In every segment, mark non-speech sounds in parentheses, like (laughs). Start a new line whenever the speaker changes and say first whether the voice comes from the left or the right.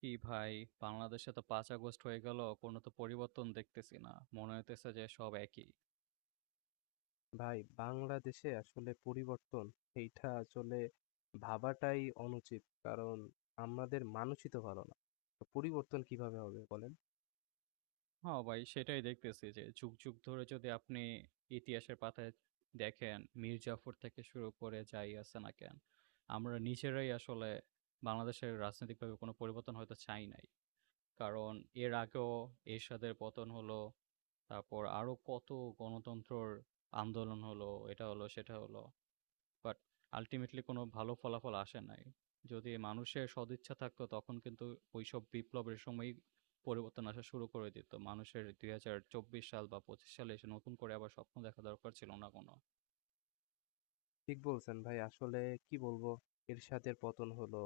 right: কি ভাই, বাংলাদেশে তো ৫ আগস্ট হয়ে গেল, কোনো তো পরিবর্তন দেখতেছি না। মনে হইতেছে যে সব একই।
left: ভাই, বাংলাদেশে আসলে পরিবর্তন এইটা আসলে ভাবাটাই অনুচিত। কারণ আমাদের মানুষই তো ভালো না। তো পরিবর্তন কিভাবে হবে বলেন?
right: হ্যাঁ, ভাই সেটাই দেখতেছি যে যুগ, যুগ ধরে যদি আপনি ইতিহাসের পাতায় দেখেন, মীর জাফর থেকে শুরু করে যাই আছে না কেন, আমরা নিজেরাই আসলে বাংলাদেশের রাজনৈতিকভাবে কোনো পরিবর্তন হয়তো চাই নাই। কারণ এর আগেও এরশাদের পতন হলো, তারপর আরো কত গণতন্ত্রর আন্দোলন হলো, এটা হলো, সেটা হলো। বাট আল্টিমেটলি কোনো ভালো ফলাফল আসে নাই। যদি মানুষের সদিচ্ছা থাকতো তখন কিন্তু ওইসব বিপ্লবের সময়ই পরিবর্তন আসা শুরু করে দিত। মানুষের ২০২৪ সাল বা ২৫ সালে এসে নতুন করে আবার স্বপ্ন দেখা দরকার ছিল না কোনো।
left: ঠিক বলছেন ভাই। আসলে কি বলবো, এরশাদের পতন হলো।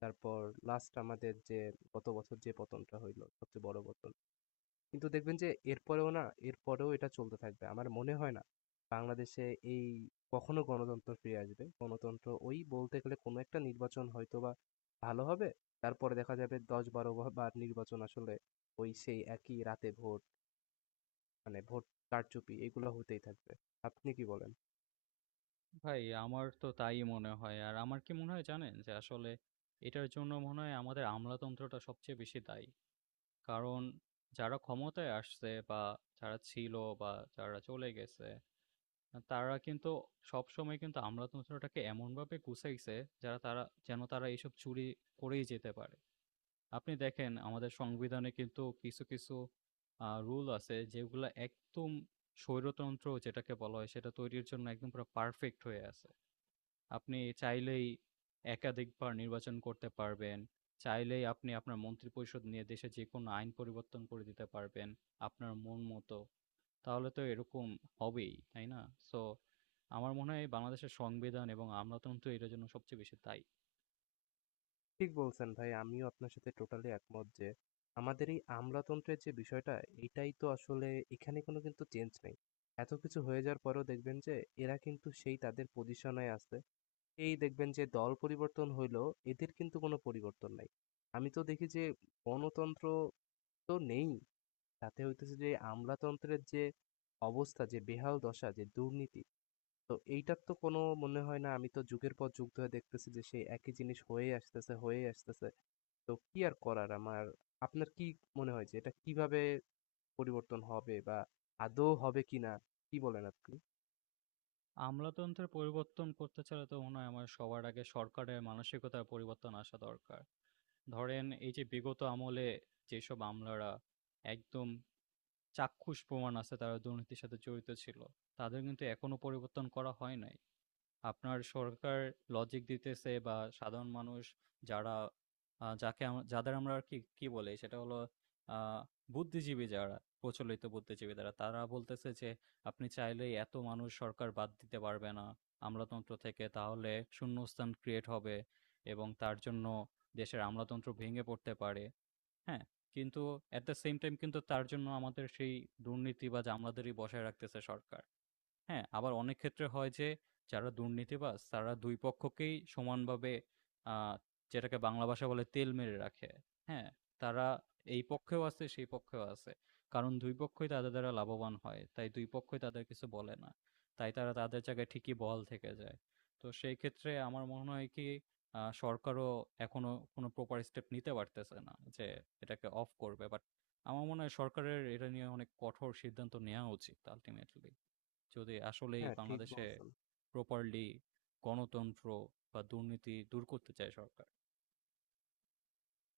left: তারপর লাস্ট আমাদের যে গত বছর যে পতনটা হইলো সবচেয়ে বড় পতন। কিন্তু দেখবেন যে এরপরেও না, এরপরেও এটা চলতে থাকবে। আমার মনে হয় না বাংলাদেশে এই কখনো গণতন্ত্র ফিরে আসবে। গণতন্ত্র ওই বলতে গেলে কোনো একটা নির্বাচন হয়তোবা ভালো হবে। তারপরে দেখা যাবে ১০-১২ বা বার নির্বাচন আসলে ওই সেই একই রাতে ভোট, মানে ভোট কারচুপি এগুলো হতেই থাকবে। আপনি কি বলেন?
right: ভাই আমার তো তাই মনে হয়। আর আমার কি মনে হয় জানেন? যে আসলে এটার জন্য মনে হয় আমাদের আমলাতন্ত্রটা সবচেয়ে বেশি দায়ী। কারণ যারা ক্ষমতায় আসছে বা যারা ছিল বা যারা চলে গেছে তারা কিন্তু সবসময় কিন্তু আমলাতন্ত্রটাকে এমনভাবে গুছাইছে যারা তারা যেন তারা এইসব চুরি করেই যেতে পারে। আপনি দেখেন আমাদের সংবিধানে কিন্তু কিছু, কিছু রুল আছে যেগুলা একদম স্বৈরতন্ত্র যেটাকে বলা হয় সেটা তৈরির জন্য একদম পুরা পারফেক্ট হয়ে আছে। আপনি চাইলেই একাধিকবার নির্বাচন করতে পারবেন। চাইলেই আপনি আপনার মন্ত্রিপরিষদ নিয়ে দেশে যেকোনো আইন পরিবর্তন করে দিতে পারবেন আপনার মন মতো। তাহলে তো এরকম হবেই, তাই না? সো আমার মনে হয় বাংলাদেশের সংবিধান এবং আমলাতন্ত্র এটার জন্য সবচেয়ে বেশি দায়ী।
left: ঠিক বলছেন ভাই। আমিও আপনার সাথে টোটালি একমত যে, আমাদের এই আমলাতন্ত্রের যে বিষয়টা, এটাই তো আসলে এখানে কোনো কিন্তু চেঞ্জ নেই। এত কিছু হয়ে যাওয়ার পরেও দেখবেন যে, এরা কিন্তু সেই তাদের পজিশনে আছে। এই দেখবেন যে দল পরিবর্তন হইলেও এদের কিন্তু কোনো পরিবর্তন নাই। আমি তো দেখি যে গণতন্ত্র তো নেই। তাতে হইতেছে যে আমলাতন্ত্রের যে অবস্থা, যে বেহাল দশা, যে দুর্নীতি, তো এইটার তো কোনো মনে হয় না আমি তো যুগের পর যুগ ধরে দেখতেছি যে সেই একই জিনিস হয়ে আসতেছে, হয়ে আসতেছে। তো কি আর করার আমার আপনার কি মনে হয় যে এটা কিভাবে পরিবর্তন হবে বা আদৌ হবে কিনা কি বলেন আপনি?
right: আমলাতন্ত্রের পরিবর্তন করতে চাইলে তো মনে হয় আমার সবার আগে সরকারের মানসিকতার পরিবর্তন আসা দরকার। ধরেন এই যে বিগত আমলে যেসব আমলারা একদম চাক্ষুষ প্রমাণ আছে তারা দুর্নীতির সাথে জড়িত ছিল। তাদের কিন্তু এখনো পরিবর্তন করা হয় নাই। আপনার সরকার লজিক দিতেছে বা সাধারণ মানুষ যারা আ যাকে আম যাদের আমরা আর কি, কি বলি সেটা হলো আ বুদ্ধিজীবী যারা, প্রচলিত বুদ্ধিজীবী যারা, তারা বলতেছে যে আপনি চাইলেই এত মানুষ সরকার বাদ দিতে পারবে না আমলাতন্ত্র থেকে। তাহলে শূন্যস্থান ক্রিয়েট হবে এবং তার জন্য দেশের আমলাতন্ত্র ভেঙে পড়তে পারে। হ্যাঁ? কিন্তু এট দ্য সেম টাইম কিন্তু তার জন্য আমাদের সেই দুর্নীতিবাজ আমলাদেরই বসায় রাখতেছে সরকার। হ্যাঁ, আবার অনেক ক্ষেত্রে হয় যে যারা দুর্নীতিবাজ তারা ২ পক্ষকেই সমানভাবে আ যেটাকে বাংলা ভাষায় বলে তেল মেরে রাখে। হ্যাঁ? তারা এই পক্ষেও আছে, সেই পক্ষেও আছে। কারণ ২ পক্ষই তাদের দ্বারা লাভবান হয়। তাই ২ পক্ষই তাদের কিছু বলে না। তাই তারা তাদের জায়গায় ঠিকই বহাল থেকে যায়। তো সেই ক্ষেত্রে আমার মনে হয় কি সরকারও এখনো কোনো প্রপার স্টেপ নিতে পারতেছে না যে এটাকে অফ করবে। বাট আমার মনে হয় সরকারের এটা নিয়ে অনেক কঠোর সিদ্ধান্ত নেয়া উচিত আল্টিমেটলি। যদি আসলেই
left: হ্যাঁ, ঠিক
right: বাংলাদেশে
left: বলছেন।
right: প্রপারলি গণতন্ত্র বা দুর্নীতি দূর করতে চায় সরকার।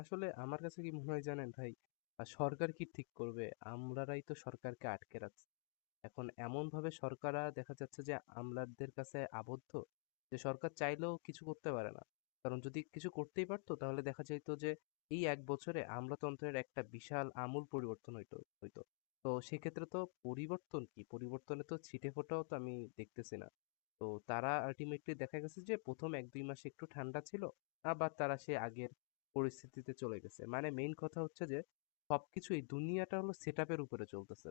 left: আসলে আমার কাছে কি মনে হয় জানেন ভাই, সরকার কি ঠিক করবে? আমরারাই তো সরকারকে আটকে রাখছি। এখন এমনভাবে সরকাররা দেখা যাচ্ছে যে আমলাদের কাছে আবদ্ধ, যে সরকার চাইলেও কিছু করতে পারে না। কারণ যদি কিছু করতেই পারত তাহলে দেখা যেত যে এই ১ বছরে আমলাতন্ত্রের একটা বিশাল আমূল পরিবর্তন হইতো হইতো। তো সেক্ষেত্রে তো পরিবর্তন কি? পরিবর্তনে তো ছিটেফোঁটাও তো আমি দেখতেছি না। তো তারা আল্টিমেটলি দেখা গেছে যে ১ম ১-২ মাস একটু ঠান্ডা ছিল, আবার তারা সেই আগের পরিস্থিতিতে চলে গেছে। মানে মেইন কথা হচ্ছে যে সবকিছু এই দুনিয়াটা হলো সেটআপ এর উপরে চলতেছে।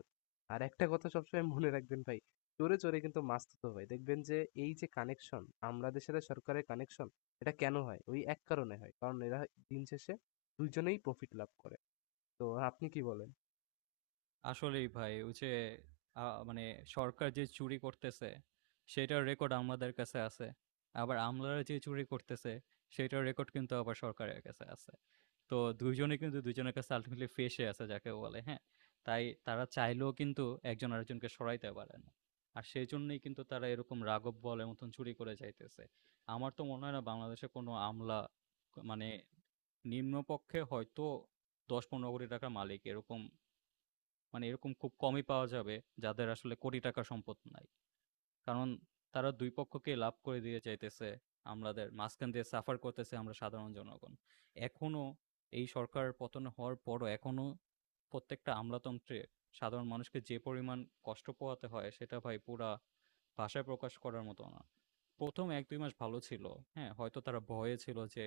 left: আর একটা কথা সবসময় মনে রাখবেন ভাই, চোরে, চোরে কিন্তু মাছ থুথু হয়। দেখবেন যে এই যে কানেকশন, আমলাদের সাথে সরকারের কানেকশন, এটা কেন হয়? ওই এক কারণে হয়। কারণ এরা দিন শেষে ২ জনেই প্রফিট লাভ করে। তো আপনি কি বলেন?
right: আসলেই ভাই ওই যে মানে সরকার যে চুরি করতেছে সেটার রেকর্ড আমাদের কাছে আছে। আবার আমলারা যে চুরি করতেছে সেটার রেকর্ড কিন্তু আবার সরকারের কাছে আছে। তো ২ জনেই কিন্তু ২ জনের কাছে আল্টিমেটলি ফেঁসে আছে যাকে বলে, হ্যাঁ? তাই তারা চাইলেও কিন্তু একজন আরেকজনকে সরাইতে পারে না। আর সেজন্যই কিন্তু তারা এরকম রাঘব বোয়ালের মতন চুরি করে যাইতেছে। আমার তো মনে হয় না বাংলাদেশে কোনো আমলা মানে নিম্নপক্ষে হয়তো ১০-১৫ কোটি টাকার মালিক এরকম মানে এরকম খুব কমই পাওয়া যাবে যাদের আসলে কোটি টাকার সম্পদ নাই। কারণ তারা দুই পক্ষকে লাভ করে দিয়ে চাইতেছে, আমাদের মাঝখান দিয়ে সাফার করতেছে আমরা সাধারণ জনগণ। এখনো এই সরকার পতন হওয়ার পরও এখনো প্রত্যেকটা আমলাতন্ত্রে সাধারণ মানুষকে যে পরিমাণ কষ্ট পোহাতে হয় সেটা ভাই পুরা ভাষায় প্রকাশ করার মতো না। প্রথম এক দুই মাস ভালো ছিল, হ্যাঁ, হয়তো তারা ভয়ে ছিল যে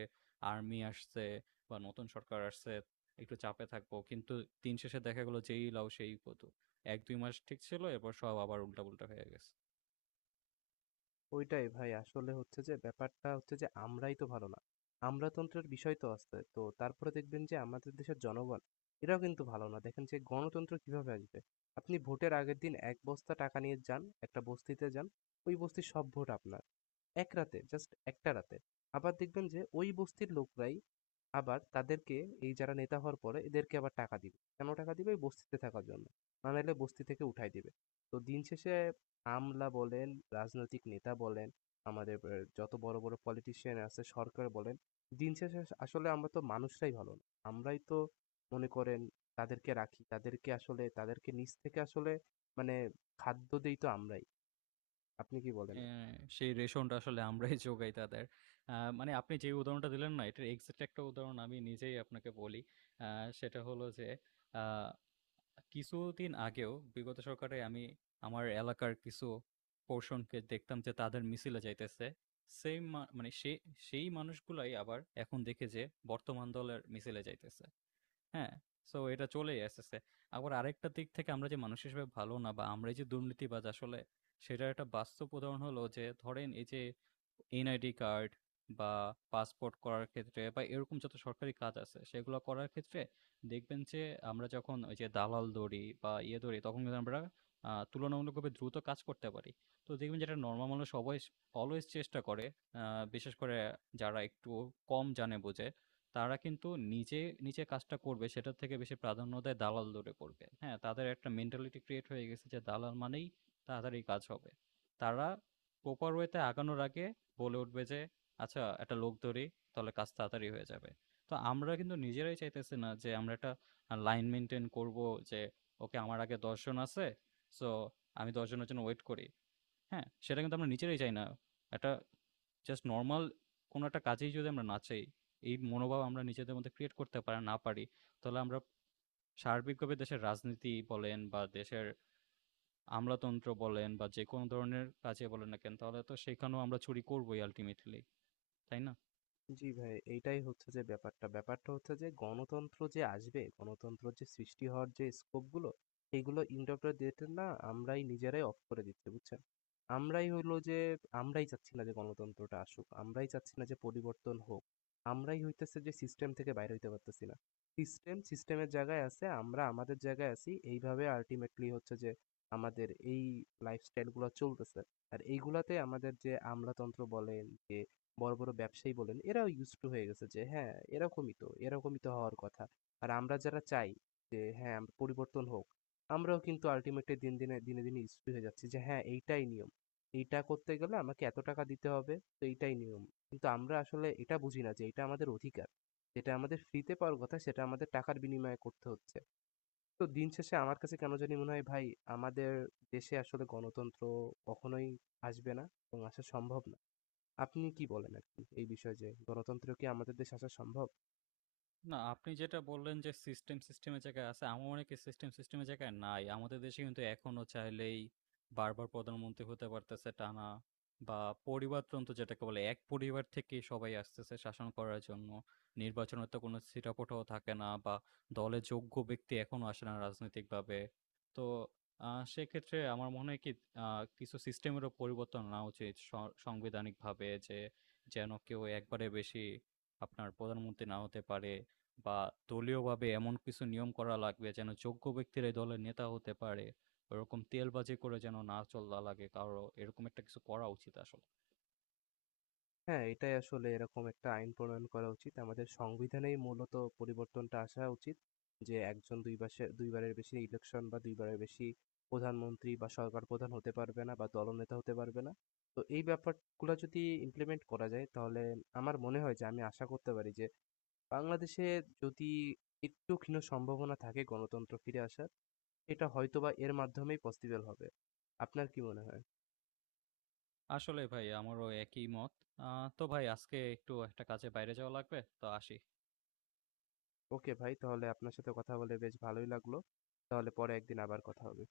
right: আর্মি আসছে বা নতুন সরকার আসছে, একটু চাপে থাকবো, কিন্তু দিন শেষে দেখা গেলো যেই লাউ সেই কত। এক দুই মাস ঠিক ছিল, এরপর সব আবার উল্টাপুল্টা হয়ে গেছে।
left: ওইটাই ভাই আসলে হচ্ছে যে ব্যাপারটা হচ্ছে যে আমরাই তো ভালো না। আমলাতন্ত্রের বিষয় তো আছে। তো তারপরে দেখবেন যে আমাদের দেশের জনগণ এরাও কিন্তু ভালো না। দেখেন যে গণতন্ত্র কিভাবে আসবে? আপনি ভোটের আগের দিন ১ বস্তা টাকা নিয়ে যান, একটা বস্তিতে যান। ওই বস্তির সব ভোট আপনার। এক রাতে, জাস্ট একটা রাতে। আবার দেখবেন যে ওই বস্তির লোকরাই আবার তাদেরকে এই যারা নেতা হওয়ার পরে এদেরকে আবার টাকা দিবে। কেন টাকা দিবে? এই বস্তিতে থাকার জন্য। না নাইলে বস্তি থেকে উঠায় দিবে। তো দিন শেষে আমলা বলেন, রাজনৈতিক নেতা বলেন, আমাদের এ যত বড়, বড় পলিটিশিয়ান আছে, সরকার বলেন, দিন শেষে আসলে আমরা তো মানুষরাই ভালো না। আমরাই তো মনে করেন তাদেরকে রাখি। তাদেরকে আসলে তাদেরকে নিচ থেকে আসলে মানে খাদ্য দেই তো আমরাই। আপনি কি বলেন?
right: হ্যাঁ, সেই রেশনটা আসলে আমরাই (laughs) যোগাই তাদের। মানে আপনি যে উদাহরণটা দিলেন না, এটার এক্সাক্ট একটা উদাহরণ আমি নিজেই আপনাকে বলি। আ সেটা হলো যে, আ কিছুদিন আগেও বিগত সরকারে আমি আমার এলাকার কিছু পোরশনকে দেখতাম যে তাদের মিছিলে যাইতেছে। সেইম মা মানে সে সেই মানুষগুলাই আবার এখন দেখি যে বর্তমান দলের মিছিলে যাইতেছে। হ্যাঁ? সো এটা চলেই আসতেছে। আবার আরেকটা দিক থেকে আমরা যে মানুষ হিসেবে ভালো না বা আমরাই যে দুর্নীতিবাজ আসলে সেটার একটা বাস্তব উদাহরণ হলো যে, ধরেন এই যে এনআইডি কার্ড বা পাসপোর্ট করার ক্ষেত্রে বা এরকম যত সরকারি কাজ আছে সেগুলো করার ক্ষেত্রে দেখবেন যে আমরা যখন ওই যে দালাল ধরি বা ইয়ে ধরি তখন কিন্তু আমরা তুলনামূলকভাবে দ্রুত কাজ করতে পারি। তো দেখবেন যেটা নরমাল মানুষ অবয়েস অলওয়েজ চেষ্টা করে, আ বিশেষ করে যারা একটু কম জানে বোঝে তারা কিন্তু নিজে, নিজে কাজটা করবে সেটার থেকে বেশি প্রাধান্য দেয় দালাল দৌড়ে করবে। হ্যাঁ? তাদের একটা মেন্টালিটি ক্রিয়েট হয়ে গেছে যে দালাল মানেই তাড়াতাড়ি কাজ হবে। তারা প্রপার ওয়েতে আগানোর আগে বলে উঠবে যে, "আচ্ছা একটা লোক ধরি, তাহলে কাজ তাড়াতাড়ি হয়ে যাবে।" তো আমরা কিন্তু নিজেরাই চাইতেছি না যে আমরা একটা লাইন মেইনটেইন করবো যে, "ওকে আমার আগে ১০ জন আছে। সো আমি ১০ জনের জন্য ওয়েট করি।" হ্যাঁ? সেটা কিন্তু আমরা নিজেরাই চাই না। একটা জাস্ট নরমাল কোনো একটা কাজেই যদি আমরা না চাই, এই মনোভাব আমরা নিজেদের মধ্যে ক্রিয়েট করতে পারা না পারি, তাহলে আমরা সার্বিকভাবে দেশের রাজনীতি বলেন বা দেশের আমলাতন্ত্র বলেন বা যেকোনো ধরনের কাজে বলেন না কেন, তাহলে তো সেখানেও আমরা চুরি করবোই আল্টিমেটলি, তাই না?
left: জি ভাই, এইটাই হচ্ছে যে ব্যাপারটা। ব্যাপারটা হচ্ছে যে গণতন্ত্র যে আসবে, গণতন্ত্র যে সৃষ্টি হওয়ার যে স্কোপগুলো, এগুলো ইন্টারপ্রেটের না আমরাই নিজেরাই অফ করে দিচ্ছি, বুঝছেন? আমরাই হইলো যে আমরাই চাচ্ছি না যে গণতন্ত্রটা আসুক। আমরাই চাচ্ছি না যে পরিবর্তন হোক। আমরাই হইতেছে যে সিস্টেম থেকে বাইর হইতে পারতেছি না। সিস্টেমের জায়গায় আছে, আমরা আমাদের জায়গায় আছি। এইভাবে আল্টিমেটলি হচ্ছে যে আমাদের এই লাইফস্টাইলগুলা চলতেছে। আর এইগুলাতে আমাদের যে আমলাতন্ত্র বলেন, যে বড়, বড় ব্যবসায়ী বলেন, এরাও used to হয়ে গেছে যে হ্যাঁ, এরকমই তো, এরকমই তো হওয়ার কথা। আর আমরা যারা চাই যে হ্যাঁ, আমরা পরিবর্তন হোক, আমরাও কিন্তু ultimately দিন দিনে দিনে, দিনে used to হয়ে যাচ্ছি যে হ্যাঁ, এইটাই নিয়ম। এইটা করতে গেলে আমাকে এত টাকা দিতে হবে, তো এইটাই নিয়ম। কিন্তু আমরা আসলে এটা বুঝি না যে এটা আমাদের অধিকার। যেটা আমাদের ফ্রিতে পাওয়ার কথা সেটা আমাদের টাকার বিনিময়ে করতে হচ্ছে। তো দিন শেষে আমার কাছে কেন জানি মনে হয় ভাই, আমাদের দেশে আসলে গণতন্ত্র কখনোই আসবে না এবং আসা সম্ভব না। আপনি কি বলেন আরকি এই বিষয়ে যে গণতন্ত্র কি আমাদের দেশে আসা সম্ভব?
right: না, আপনি যেটা বললেন যে সিস্টেম সিস্টেমের জায়গায় আছে, আমার মনে হয় কি সিস্টেম সিস্টেমের জায়গায় নাই। আমাদের দেশে কিন্তু এখনো চাইলেই বারবার প্রধানমন্ত্রী হতে পারতেছে টানা, বা পরিবারতন্ত্র যেটাকে বলে এক পরিবার থেকেই সবাই আসতেছে শাসন করার জন্য। নির্বাচনের তো কোনো ছিটেফোঁটাও থাকে না বা দলে যোগ্য ব্যক্তি এখনো আসে না রাজনৈতিকভাবে। তো সেক্ষেত্রে আমার মনে হয় কি আ কিছু সিস্টেমেরও পরিবর্তন আনা উচিত সাংবিধানিকভাবে, যে যেন কেউ একবারে বেশি আপনার প্রধানমন্ত্রী না হতে পারে। বা দলীয়ভাবে এমন কিছু নিয়ম করা লাগবে যেন যোগ্য ব্যক্তিরাই দলের নেতা হতে পারে, ওরকম তেলবাজি করে যেন না চলা লাগে কারো। এরকম একটা কিছু করা উচিত আসলে।
left: হ্যাঁ, এটাই আসলে এরকম একটা আইন প্রণয়ন করা উচিত। আমাদের সংবিধানেই মূলত পরিবর্তনটা আসা উচিত। যে একজন ২ বাসে ২ বারের বেশি ইলেকশন বা ২ বারের বেশি প্রধানমন্ত্রী বা সরকার প্রধান হতে পারবে না বা দলনেতা হতে পারবে না। তো এই ব্যাপারগুলা যদি ইমপ্লিমেন্ট করা যায় তাহলে আমার মনে হয় যে আমি আশা করতে পারি যে বাংলাদেশে যদি একটু ক্ষীণ সম্ভাবনা থাকে গণতন্ত্র ফিরে আসার, এটা হয়তোবা এর মাধ্যমেই পসিবল হবে। আপনার কি মনে হয়?
right: আসলে ভাই আমারও একই মত। তো ভাই আজকে একটু একটা কাজে বাইরে যাওয়া লাগবে, তো আসি।
left: ওকে ভাই, তাহলে আপনার সাথে কথা বলে বেশ ভালোই লাগলো। তাহলে পরে একদিন আবার কথা হবে।